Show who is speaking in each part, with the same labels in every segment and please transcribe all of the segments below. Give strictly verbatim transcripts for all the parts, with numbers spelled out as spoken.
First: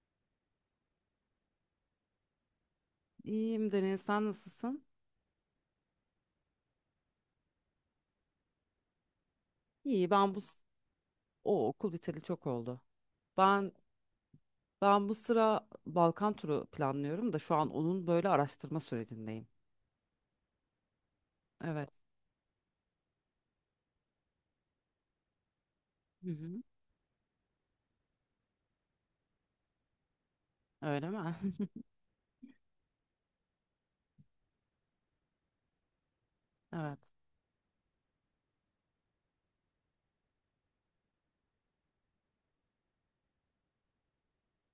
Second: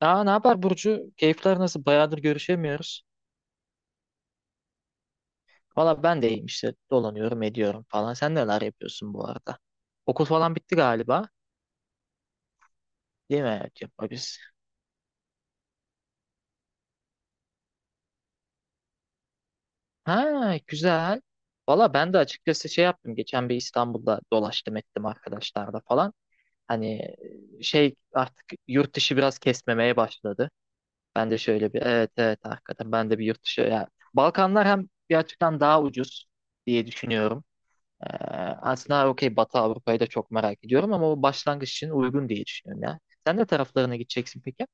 Speaker 1: Aa, ne yapar Burcu? Keyifler nasıl? Bayağıdır görüşemiyoruz.
Speaker 2: İyiyim Deniz, sen nasılsın?
Speaker 1: Valla ben de iyiyim işte. Dolanıyorum, ediyorum falan. Sen neler yapıyorsun bu arada?
Speaker 2: İyi,
Speaker 1: Okul
Speaker 2: ben bu
Speaker 1: falan
Speaker 2: s-
Speaker 1: bitti galiba.
Speaker 2: o okul biteli çok oldu.
Speaker 1: Değil mi?
Speaker 2: Ben
Speaker 1: Evet, yapma biz.
Speaker 2: ben bu sıra Balkan turu planlıyorum da şu an onun böyle araştırma sürecindeyim.
Speaker 1: Ha, güzel. Valla
Speaker 2: Evet.
Speaker 1: ben de açıkçası şey yaptım. Geçen bir İstanbul'da dolaştım ettim arkadaşlarla falan.
Speaker 2: Hı hı.
Speaker 1: Hani e, şey artık yurt dışı biraz kesmemeye başladı.
Speaker 2: Öyle
Speaker 1: Ben
Speaker 2: mi?
Speaker 1: de şöyle bir evet evet hakikaten ben de bir yurt dışı. Yani Balkanlar hem gerçekten daha ucuz diye
Speaker 2: Evet.
Speaker 1: düşünüyorum. Ee, Aslında okey Batı Avrupa'yı da çok merak ediyorum ama o başlangıç için uygun diye düşünüyorum ya. Sen ne taraflarına gideceksin peki?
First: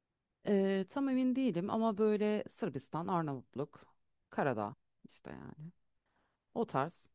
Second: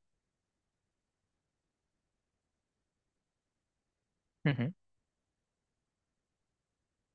Speaker 2: Ee, tam emin değilim ama böyle Sırbistan, Arnavutluk,
Speaker 1: Hı hı.
Speaker 2: Karadağ işte yani. O tarz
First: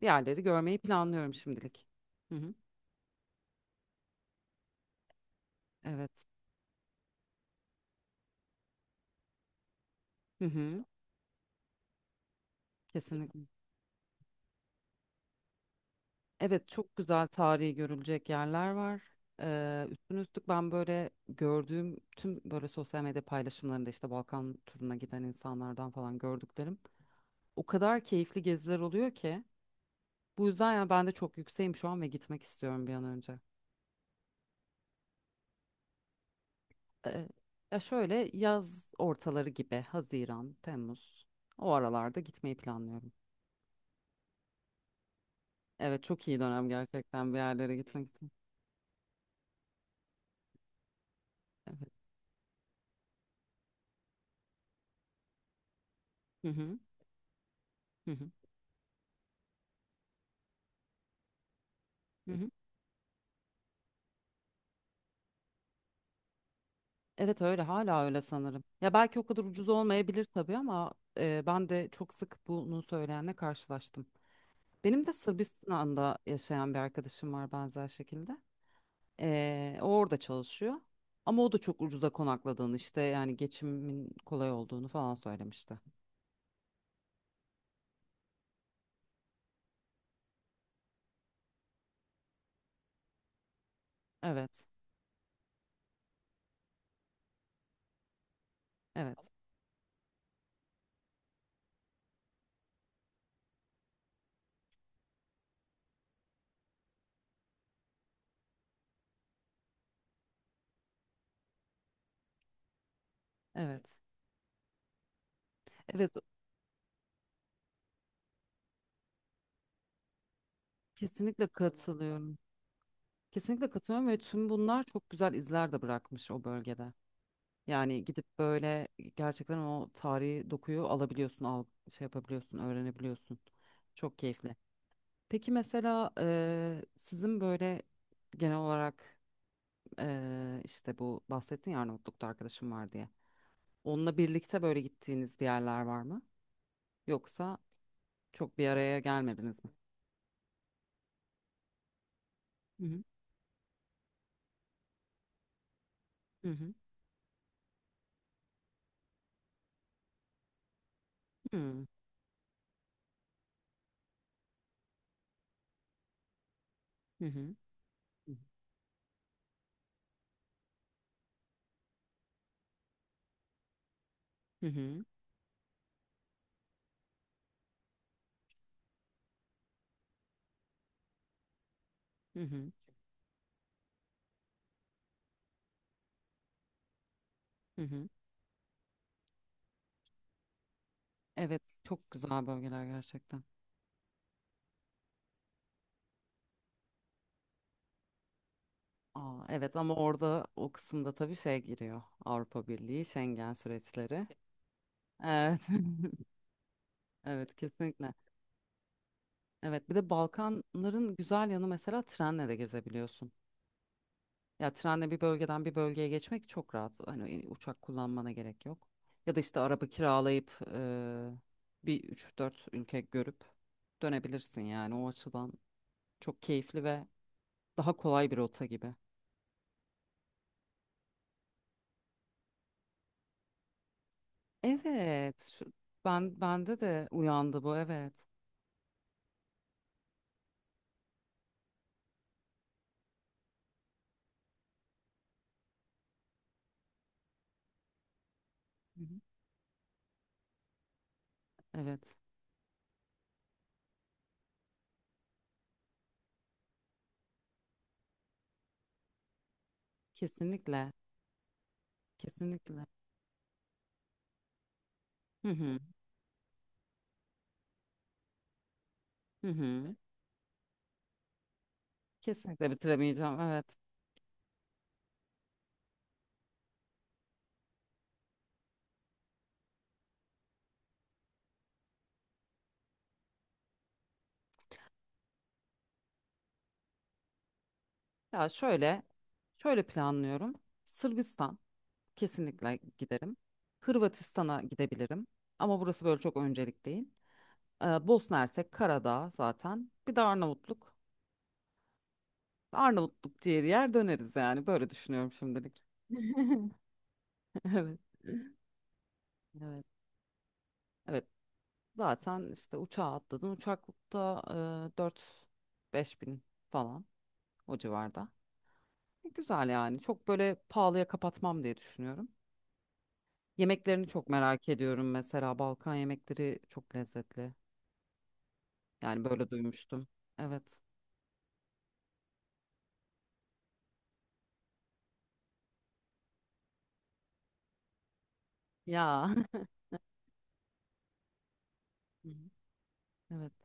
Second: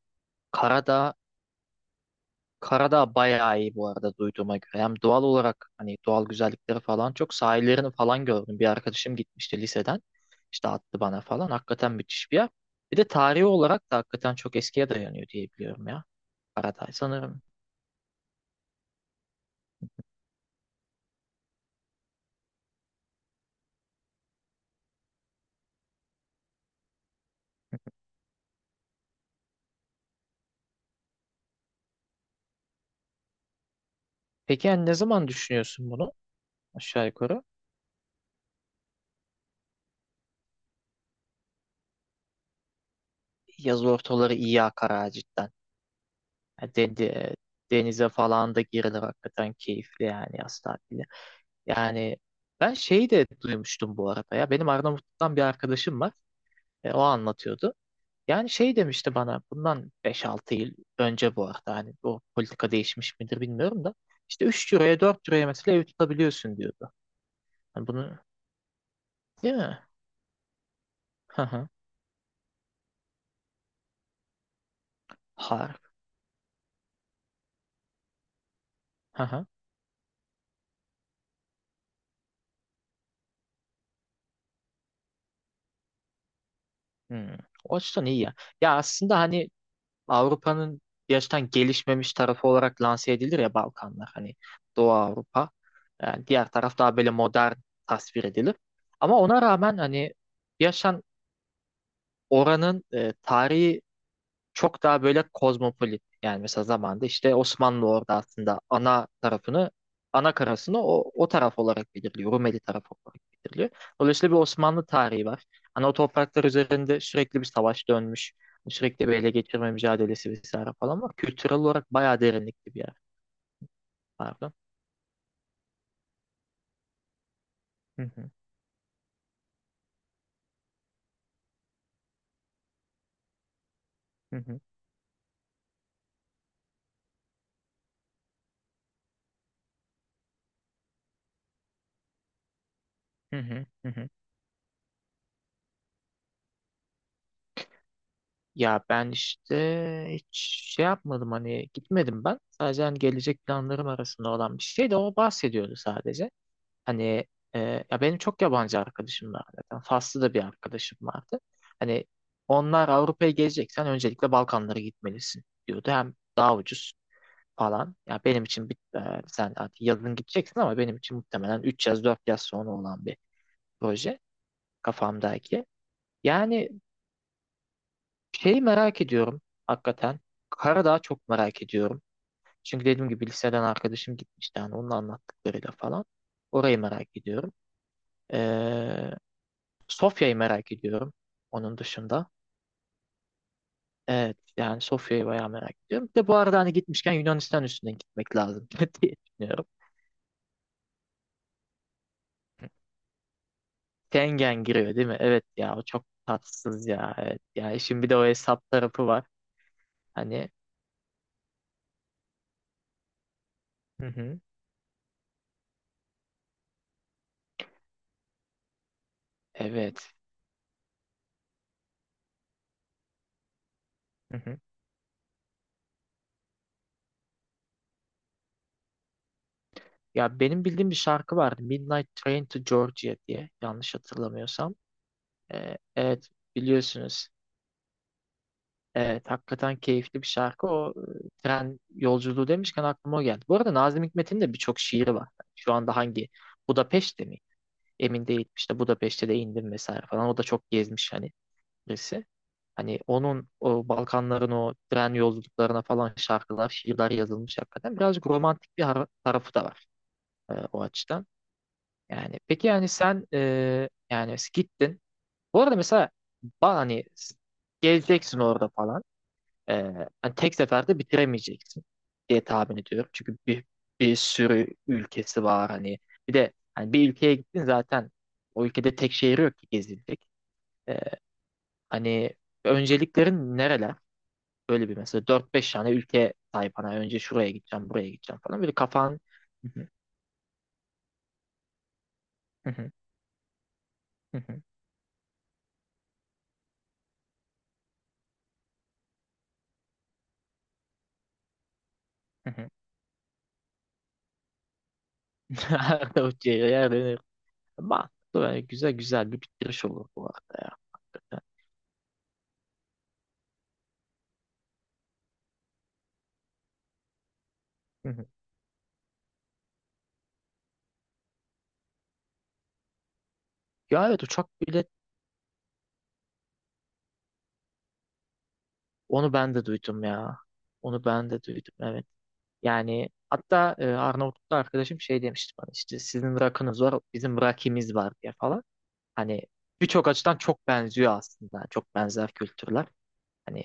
Speaker 2: yerleri görmeyi
Speaker 1: Karadağ,
Speaker 2: planlıyorum şimdilik. Hı hı.
Speaker 1: Karadağ bayağı iyi bu arada duyduğuma göre. Hem doğal olarak hani
Speaker 2: Evet.
Speaker 1: doğal güzellikleri falan çok sahillerini falan gördüm. Bir arkadaşım gitmişti liseden.
Speaker 2: Hı
Speaker 1: İşte
Speaker 2: hı.
Speaker 1: attı bana falan. Hakikaten müthiş bir yer. Bir de
Speaker 2: Kesinlikle.
Speaker 1: tarihi olarak da hakikaten çok eskiye dayanıyor diye biliyorum ya.
Speaker 2: Evet,
Speaker 1: Karadağ
Speaker 2: çok güzel
Speaker 1: sanırım.
Speaker 2: tarihi görülecek yerler var. Ee, üstüne üstlük ben böyle gördüğüm tüm böyle sosyal medya paylaşımlarında işte Balkan turuna giden insanlardan falan gördüklerim. O kadar keyifli geziler oluyor ki. Bu yüzden ya ben de çok yükseğim şu an ve gitmek istiyorum bir an önce.
Speaker 1: Peki yani ne zaman düşünüyorsun bunu aşağı
Speaker 2: Ee,
Speaker 1: yukarı?
Speaker 2: Ya şöyle yaz ortaları gibi Haziran, Temmuz o aralarda gitmeyi planlıyorum.
Speaker 1: Yaz ortaları iyi akar ha cidden.
Speaker 2: Evet, çok iyi dönem
Speaker 1: Yani de-
Speaker 2: gerçekten
Speaker 1: de-
Speaker 2: bir yerlere gitmek
Speaker 1: denize
Speaker 2: için.
Speaker 1: falan da girilir hakikaten keyifli yani yaz tatili.
Speaker 2: Evet.
Speaker 1: Yani ben şeyi de duymuştum bu arada ya. Benim Arnavutluk'tan bir arkadaşım var.
Speaker 2: Hı hı.
Speaker 1: E, o anlatıyordu.
Speaker 2: Hı hı.
Speaker 1: Yani şey demişti bana bundan beş altı yıl önce bu arada hani o
Speaker 2: Hı hı.
Speaker 1: politika değişmiş midir bilmiyorum da işte üç liraya dört liraya mesela ev tutabiliyorsun diyordu.
Speaker 2: Evet öyle,
Speaker 1: Hani
Speaker 2: hala
Speaker 1: bunu
Speaker 2: öyle sanırım. Ya belki o kadar
Speaker 1: değil
Speaker 2: ucuz
Speaker 1: mi?
Speaker 2: olmayabilir tabii ama e,
Speaker 1: Hı
Speaker 2: ben
Speaker 1: hı.
Speaker 2: de çok sık bunu söyleyenle karşılaştım. Benim de
Speaker 1: Harf.
Speaker 2: Sırbistan'da yaşayan bir arkadaşım var benzer şekilde.
Speaker 1: Hı hı.
Speaker 2: E, o orada çalışıyor. Ama o da çok ucuza konakladığını işte yani geçimin kolay olduğunu falan söylemişti.
Speaker 1: Hmm. O açıdan iyi ya. Ya aslında hani Avrupa'nın gerçekten gelişmemiş tarafı olarak lanse edilir ya Balkanlar hani
Speaker 2: Evet,
Speaker 1: Doğu Avrupa. Yani diğer taraf daha böyle modern tasvir edilir. Ama
Speaker 2: evet,
Speaker 1: ona rağmen hani yaşan oranın e, tarihi çok daha böyle kozmopolit. Yani mesela zamanda işte Osmanlı orada aslında ana tarafını, ana karasını o, o taraf olarak belirliyor. Rumeli tarafı olarak belirliyor.
Speaker 2: evet.
Speaker 1: Dolayısıyla bir Osmanlı tarihi var. Hani o
Speaker 2: Evet,
Speaker 1: topraklar üzerinde sürekli bir savaş dönmüş. Hani sürekli bir ele geçirme mücadelesi vesaire falan var.
Speaker 2: kesinlikle
Speaker 1: Kültürel olarak bayağı
Speaker 2: katılıyorum.
Speaker 1: derinlikli bir yer.
Speaker 2: Kesinlikle katılıyorum ve tüm
Speaker 1: Pardon.
Speaker 2: bunlar çok güzel izler de bırakmış o bölgede.
Speaker 1: Hı
Speaker 2: Yani gidip
Speaker 1: hı,
Speaker 2: böyle gerçekten o tarihi dokuyu alabiliyorsun, al, şey yapabiliyorsun, öğrenebiliyorsun. Çok
Speaker 1: hı
Speaker 2: keyifli.
Speaker 1: hı,
Speaker 2: Peki mesela eee, sizin böyle genel olarak eee, işte bu bahsettin ya, Arnavutluk'ta arkadaşım var diye.
Speaker 1: hı hı, hı hı.
Speaker 2: Onunla birlikte böyle gittiğiniz bir yerler var mı? Yoksa çok bir
Speaker 1: Ya
Speaker 2: araya
Speaker 1: ben
Speaker 2: gelmediniz mi?
Speaker 1: işte hiç şey yapmadım hani gitmedim ben. Sadece
Speaker 2: Hı
Speaker 1: hani gelecek planlarım arasında olan bir şey de o bahsediyordu sadece.
Speaker 2: hı, hı
Speaker 1: Hani e, ya benim çok yabancı arkadaşım var zaten. Faslı da bir arkadaşım vardı.
Speaker 2: hı,
Speaker 1: Hani onlar Avrupa'ya geleceksen öncelikle Balkanlara gitmelisin diyordu. Hem daha ucuz
Speaker 2: hı hı,
Speaker 1: falan. Ya benim için bir, e, sen artık yazın gideceksin ama benim için muhtemelen üç yaz dört yaz sonra olan bir proje
Speaker 2: hı hı,
Speaker 1: kafamdaki. Yani şeyi merak ediyorum hakikaten. Karadağ'ı çok merak ediyorum.
Speaker 2: hı hı, hı.
Speaker 1: Çünkü dediğim gibi liseden arkadaşım gitmişti. Yani onun anlattıklarıyla falan. Orayı merak ediyorum.
Speaker 2: Hı. Hı.
Speaker 1: Sofya'yı merak ediyorum
Speaker 2: Evet,
Speaker 1: onun
Speaker 2: çok
Speaker 1: dışında.
Speaker 2: güzel bölgeler gerçekten.
Speaker 1: Evet yani Sofya'yı bayağı merak ediyorum. Bir de bu arada hani gitmişken Yunanistan üstünden gitmek lazım diye
Speaker 2: Aa,
Speaker 1: düşünüyorum.
Speaker 2: evet ama orada o kısımda tabii şey giriyor. Avrupa Birliği, Schengen süreçleri.
Speaker 1: Schengen giriyor değil mi? Evet
Speaker 2: Evet.
Speaker 1: ya o çok tatsız ya. Evet.
Speaker 2: Evet,
Speaker 1: Ya işin bir
Speaker 2: kesinlikle.
Speaker 1: de o hesap tarafı var.
Speaker 2: Evet, bir de
Speaker 1: Hani
Speaker 2: Balkanların güzel yanı, mesela trenle de gezebiliyorsun.
Speaker 1: hı hı,
Speaker 2: Ya trenle bir bölgeden bir bölgeye geçmek çok rahat. Hani e, uçak kullanmana gerek yok. Ya da işte araba
Speaker 1: evet.
Speaker 2: kiralayıp eee, bir üç dört ülke görüp
Speaker 1: Hı hı.
Speaker 2: dönebilirsin yani, o açıdan çok keyifli ve daha kolay bir rota gibi.
Speaker 1: Ya benim bildiğim bir şarkı vardı. Midnight Train to Georgia diye yanlış hatırlamıyorsam.
Speaker 2: Evet şu-
Speaker 1: Ee, evet
Speaker 2: Ben bende de
Speaker 1: biliyorsunuz.
Speaker 2: uyandı bu, evet.
Speaker 1: Evet, hakikaten keyifli bir şarkı. O e, tren yolculuğu demişken aklıma o geldi. Bu arada Nazım Hikmet'in de birçok şiiri var. Şu anda hangi? Budapeşte mi? Emin değil. İşte Budapeşte de indim vesaire falan. O da çok gezmiş hani
Speaker 2: Evet.
Speaker 1: birisi. Hani onun o Balkanların o tren yolculuklarına falan şarkılar, şiirler yazılmış hakikaten. Birazcık romantik bir har- tarafı da var e, o
Speaker 2: Kesinlikle.
Speaker 1: açıdan. Yani peki
Speaker 2: Kesinlikle.
Speaker 1: yani sen e, yani gittin.
Speaker 2: Hı
Speaker 1: Bu arada
Speaker 2: hı.
Speaker 1: mesela ba- hani gezeceksin orada falan.
Speaker 2: Hı
Speaker 1: Ee,
Speaker 2: hı.
Speaker 1: Hani tek seferde bitiremeyeceksin diye
Speaker 2: Kesinlikle
Speaker 1: tahmin ediyorum. Çünkü
Speaker 2: bitiremeyeceğim.
Speaker 1: bir,
Speaker 2: Evet.
Speaker 1: bir sürü ülkesi var hani. Bir de hani bir ülkeye gittin zaten o ülkede tek şehir yok ki gezilecek. Ee, Hani önceliklerin nereler? Böyle bir mesela dört beş tane ülke sahip. Hani önce şuraya gideceğim, buraya gideceğim
Speaker 2: Ya
Speaker 1: falan. Böyle
Speaker 2: şöyle
Speaker 1: kafan
Speaker 2: Şöyle planlıyorum. Sırbistan kesinlikle giderim. Hırvatistan'a gidebilirim. Ama burası böyle çok öncelik değil. Ee, Bosna Hersek, Karadağ zaten. Bir de Arnavutluk. Arnavutluk ciğeri yer döneriz yani. Böyle düşünüyorum şimdilik.
Speaker 1: nerede uçuyor, yer dönüyor.
Speaker 2: Evet.
Speaker 1: Mantıklı yani güzel güzel bir
Speaker 2: Evet.
Speaker 1: bitiriş olur bu arada
Speaker 2: Evet.
Speaker 1: ya.
Speaker 2: Zaten işte uçağa atladın. Uçaklıkta e, dört beş bin falan. O
Speaker 1: Hı hı.
Speaker 2: civarda. E, Güzel yani. Çok böyle pahalıya kapatmam diye düşünüyorum. Yemeklerini
Speaker 1: Ya evet
Speaker 2: çok
Speaker 1: uçak.
Speaker 2: merak ediyorum. Mesela Balkan yemekleri çok lezzetli. Yani
Speaker 1: Onu
Speaker 2: böyle
Speaker 1: ben de duydum
Speaker 2: duymuştum.
Speaker 1: ya.
Speaker 2: Evet.
Speaker 1: Onu ben de duydum evet. Yani hatta e, Arnavutluk'ta arkadaşım şey demişti bana işte sizin rakınız var bizim rakimiz var diye falan.
Speaker 2: Ya.
Speaker 1: Hani birçok açıdan çok benziyor aslında. Çok
Speaker 2: Hı
Speaker 1: benzer
Speaker 2: hı.
Speaker 1: kültürler.
Speaker 2: Evet.
Speaker 1: Hani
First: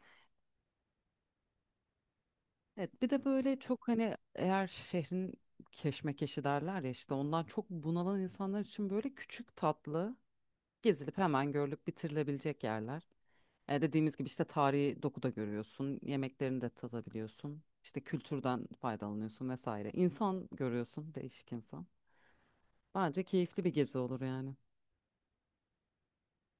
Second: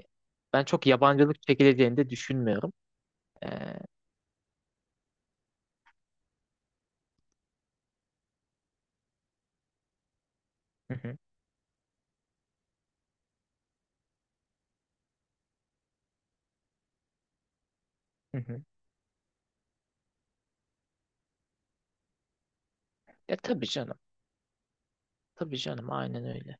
Speaker 1: ben çok yabancılık çekileceğini de düşünmüyorum.
Speaker 2: Evet. Bir de
Speaker 1: Ee,
Speaker 2: böyle çok hani, eğer şehrin keşmekeşi derler ya, işte ondan çok bunalan insanlar için böyle küçük tatlı
Speaker 1: hı
Speaker 2: gezilip
Speaker 1: hı,
Speaker 2: hemen görülüp bitirilebilecek yerler. E, dediğimiz gibi işte tarihi doku da görüyorsun, yemeklerini de tadabiliyorsun, işte
Speaker 1: hı hı.
Speaker 2: kültürden faydalanıyorsun vesaire. İnsan görüyorsun, değişik insan. Bence
Speaker 1: Ya
Speaker 2: keyifli
Speaker 1: tabii
Speaker 2: bir gezi
Speaker 1: canım.
Speaker 2: olur yani.
Speaker 1: Tabii canım aynen öyle.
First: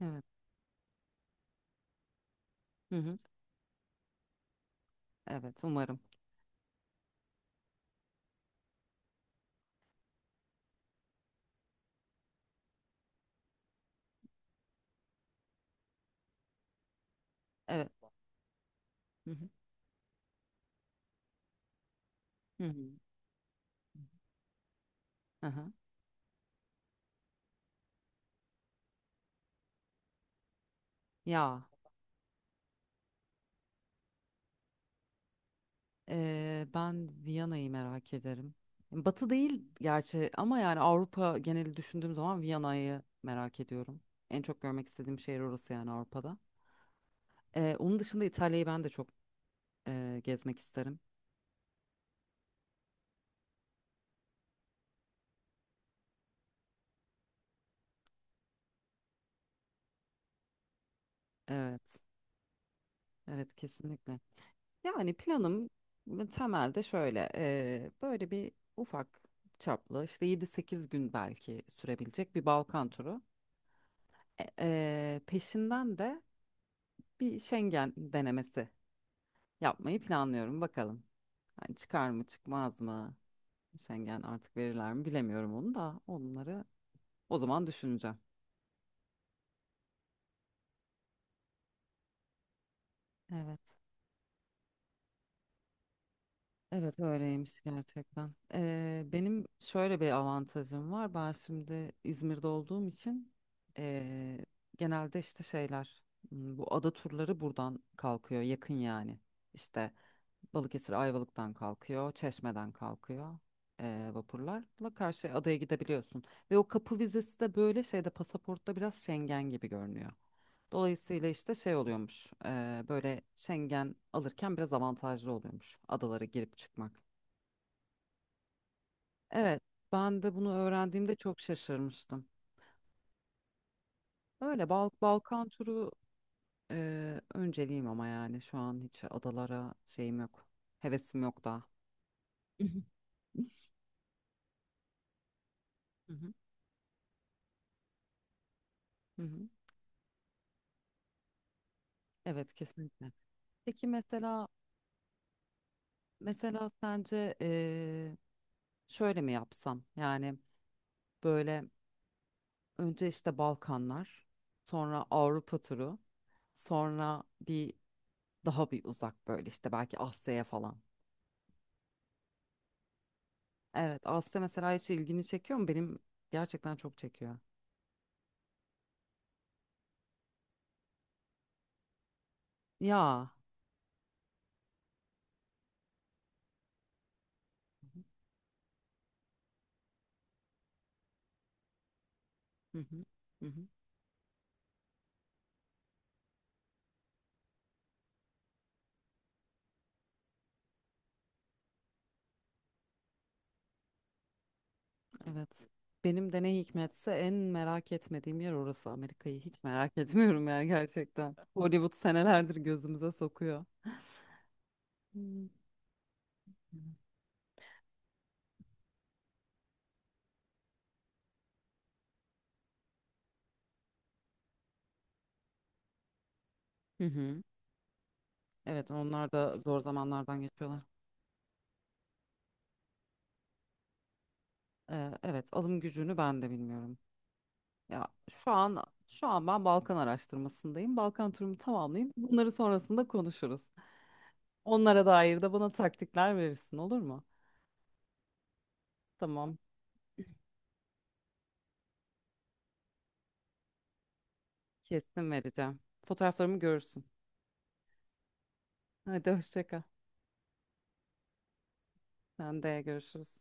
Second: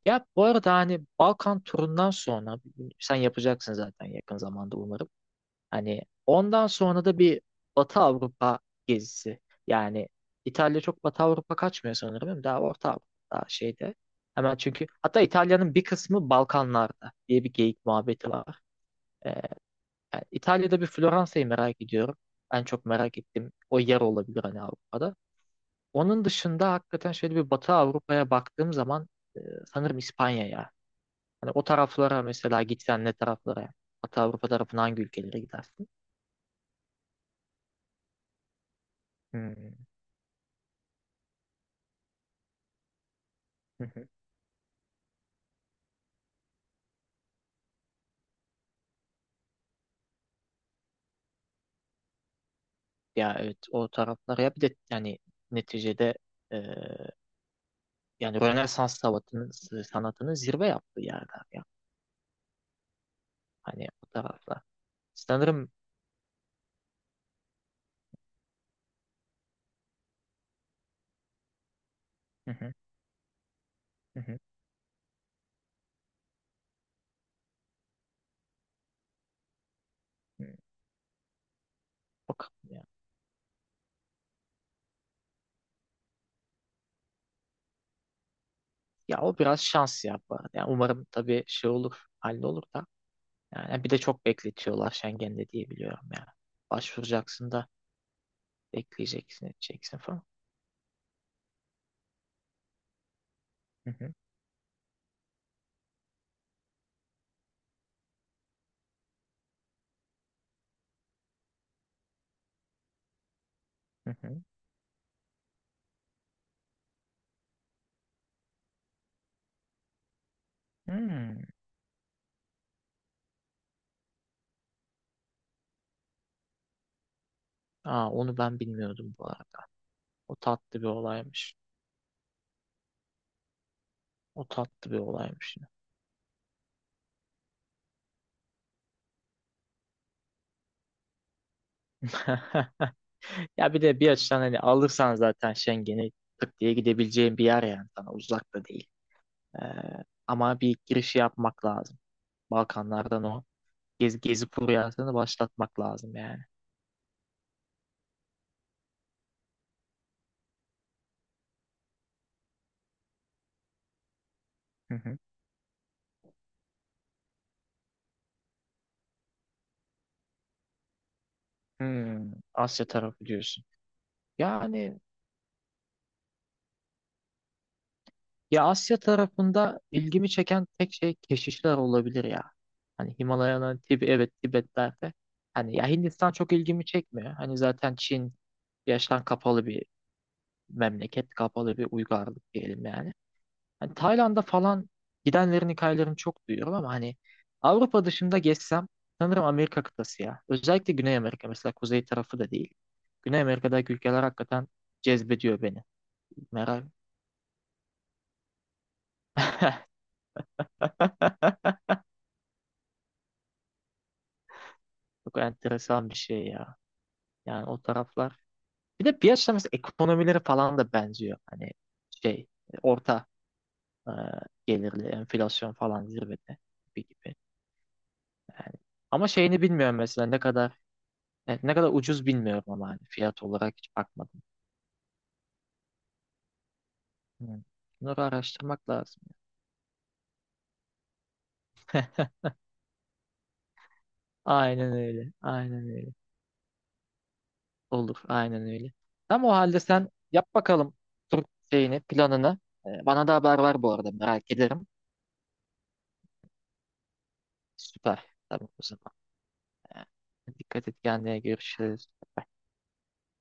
Speaker 2: Evet.
Speaker 1: Ya bu arada hani Balkan turundan sonra
Speaker 2: Hı
Speaker 1: sen
Speaker 2: hı.
Speaker 1: yapacaksın zaten yakın zamanda umarım.
Speaker 2: Evet, umarım.
Speaker 1: Hani ondan sonra da bir Batı Avrupa gezisi. Yani İtalya çok Batı Avrupa kaçmıyor sanırım. Değil mi? Daha Orta Avrupa daha şeyde. Hemen çünkü hatta İtalya'nın bir kısmı Balkanlarda diye bir geyik
Speaker 2: Evet.
Speaker 1: muhabbeti var.
Speaker 2: Hı
Speaker 1: Ee,
Speaker 2: hı.
Speaker 1: Yani İtalya'da bir Floransa'yı merak ediyorum.
Speaker 2: Hı
Speaker 1: En çok
Speaker 2: hı.
Speaker 1: merak ettiğim o yer olabilir hani Avrupa'da.
Speaker 2: Hı.
Speaker 1: Onun dışında hakikaten şöyle bir Batı Avrupa'ya baktığım zaman e, sanırım İspanya'ya. Hani o
Speaker 2: Ya
Speaker 1: taraflara mesela gitsen ne taraflara? Batı Avrupa tarafına hangi ülkelere gidersin?
Speaker 2: e, ben Viyana'yı merak ederim. Batı değil
Speaker 1: Hmm.
Speaker 2: gerçi ama yani Avrupa geneli düşündüğüm zaman Viyana'yı merak ediyorum. En çok görmek istediğim şehir orası yani Avrupa'da. Ee, onun dışında İtalya'yı ben de çok e, gezmek isterim.
Speaker 1: Ya evet o taraflar ya bir de yani neticede e, yani Rönesans sanatının sanatının zirve yaptığı yerler ya.
Speaker 2: Evet, evet
Speaker 1: Hani o
Speaker 2: kesinlikle.
Speaker 1: taraflar.
Speaker 2: Yani planım
Speaker 1: Sanırım
Speaker 2: temelde şöyle, e, böyle bir ufak çaplı işte yedi sekiz gün belki sürebilecek bir
Speaker 1: hı hı,
Speaker 2: Balkan turu.
Speaker 1: hı hı,
Speaker 2: E, e, peşinden de bir Schengen denemesi yapmayı
Speaker 1: hı.
Speaker 2: planlıyorum, bakalım. Hani çıkar mı
Speaker 1: Bakalım
Speaker 2: çıkmaz
Speaker 1: ya.
Speaker 2: mı? Schengen artık verirler mi bilemiyorum, onu da onları o zaman düşüneceğim.
Speaker 1: Ya o biraz şans ya bu arada. Yani umarım tabii şey olur, hallolur da.
Speaker 2: Evet.
Speaker 1: Yani bir de çok bekletiyorlar Schengen'de diye biliyorum ya.
Speaker 2: Evet
Speaker 1: Başvuracaksın
Speaker 2: öyleymiş
Speaker 1: da
Speaker 2: gerçekten. Ee, benim
Speaker 1: bekleyeceksin, edeceksin
Speaker 2: şöyle bir
Speaker 1: falan.
Speaker 2: avantajım var. Ben şimdi İzmir'de olduğum için
Speaker 1: Hı hı,
Speaker 2: ee, genelde işte şeyler m, bu ada turları buradan kalkıyor, yakın yani. İşte Balıkesir Ayvalık'tan kalkıyor, Çeşme'den kalkıyor, ee,
Speaker 1: hı hı.
Speaker 2: vapurlarla karşı adaya gidebiliyorsun. Ve o kapı vizesi de böyle şeyde, pasaportta biraz Schengen gibi görünüyor. Dolayısıyla
Speaker 1: Hmm.
Speaker 2: işte şey oluyormuş, ee, böyle Schengen alırken biraz avantajlı oluyormuş adalara girip çıkmak.
Speaker 1: Aa, onu ben bilmiyordum bu
Speaker 2: Evet,
Speaker 1: arada.
Speaker 2: ben de
Speaker 1: O
Speaker 2: bunu
Speaker 1: tatlı bir
Speaker 2: öğrendiğimde çok
Speaker 1: olaymış.
Speaker 2: şaşırmıştım.
Speaker 1: O
Speaker 2: Öyle Bal
Speaker 1: tatlı bir
Speaker 2: Balkan
Speaker 1: olaymış.
Speaker 2: turu e, önceliğim ama yani şu an hiç adalara şeyim yok. Hevesim yok daha. Hı hı,
Speaker 1: Ya bir de bir açıdan hani alırsan zaten
Speaker 2: hı
Speaker 1: Schengen'i
Speaker 2: hı.
Speaker 1: tık diye gidebileceğin bir yer yani sana uzak da değil.
Speaker 2: Hı hı.
Speaker 1: Ee, Ama bir girişi yapmak lazım.
Speaker 2: Evet, kesinlikle.
Speaker 1: Balkanlardan o
Speaker 2: Peki
Speaker 1: gezi, gezi
Speaker 2: mesela
Speaker 1: furyasını başlatmak lazım yani.
Speaker 2: mesela sence, eee, şöyle mi yapsam? Yani böyle önce işte Balkanlar,
Speaker 1: Hı
Speaker 2: sonra
Speaker 1: hı.
Speaker 2: Avrupa turu, sonra bir daha bir uzak böyle işte belki Asya'ya falan.
Speaker 1: Hmm, Asya tarafı diyorsun.
Speaker 2: Evet, Asya mesela hiç
Speaker 1: Yani
Speaker 2: ilgini çekiyor mu? Benim gerçekten çok çekiyor.
Speaker 1: ya Asya tarafında ilgimi çeken tek şey keşişler olabilir ya. Hani
Speaker 2: Ya.
Speaker 1: Himalaya'nın Tib evet Tibet'lerde. Hani ya Hindistan çok ilgimi çekmiyor. Hani zaten Çin yaştan kapalı bir memleket kapalı bir uygarlık
Speaker 2: Hı
Speaker 1: diyelim
Speaker 2: hı.
Speaker 1: yani.
Speaker 2: Hı hı.
Speaker 1: Hani Tayland'a falan gidenlerin hikayelerini çok duyuyorum ama hani Avrupa dışında gezsem sanırım Amerika kıtası ya. Özellikle Güney Amerika mesela kuzey tarafı da değil. Güney Amerika'daki ülkeler hakikaten cezbediyor
Speaker 2: Evet.
Speaker 1: beni.
Speaker 2: Benim de ne
Speaker 1: Merak.
Speaker 2: hikmetse en merak etmediğim yer orası. Amerika'yı hiç merak etmiyorum yani gerçekten. Hollywood senelerdir gözümüze sokuyor.
Speaker 1: Çok
Speaker 2: Hmm.
Speaker 1: enteresan bir şey ya. Yani o taraflar. Bir de piyasa mesela ekonomileri falan da benziyor. Hani şey orta e, gelirli enflasyon falan zirvede
Speaker 2: Hı
Speaker 1: gibi gibi.
Speaker 2: hı.
Speaker 1: Yani.
Speaker 2: Evet,
Speaker 1: Ama
Speaker 2: onlar da
Speaker 1: şeyini
Speaker 2: zor
Speaker 1: bilmiyorum mesela ne
Speaker 2: zamanlardan geçiyorlar.
Speaker 1: kadar. Evet, ne kadar ucuz bilmiyorum ama hani fiyat olarak hiç bakmadım.
Speaker 2: Ee, evet, alım gücünü ben de bilmiyorum.
Speaker 1: Hmm.
Speaker 2: Ya
Speaker 1: Bunları
Speaker 2: şu an
Speaker 1: araştırmak lazım.
Speaker 2: şu an ben Balkan araştırmasındayım. Balkan turumu tamamlayayım. Bunları sonrasında konuşuruz.
Speaker 1: Aynen
Speaker 2: Onlara
Speaker 1: öyle.
Speaker 2: dair de bana
Speaker 1: Aynen öyle.
Speaker 2: taktikler verirsin, olur mu?
Speaker 1: Olur. Aynen öyle. Tamam o
Speaker 2: Tamam.
Speaker 1: halde sen yap bakalım tur şeyini, planını. Ee, Bana da haber ver bu arada merak ederim.
Speaker 2: Kesin vereceğim. Fotoğraflarımı görürsün.
Speaker 1: Süper. Tamam o zaman.
Speaker 2: Hadi, hoşça kal.
Speaker 1: Ee, Dikkat et kendine görüşürüz.
Speaker 2: Sen de görüşürüz.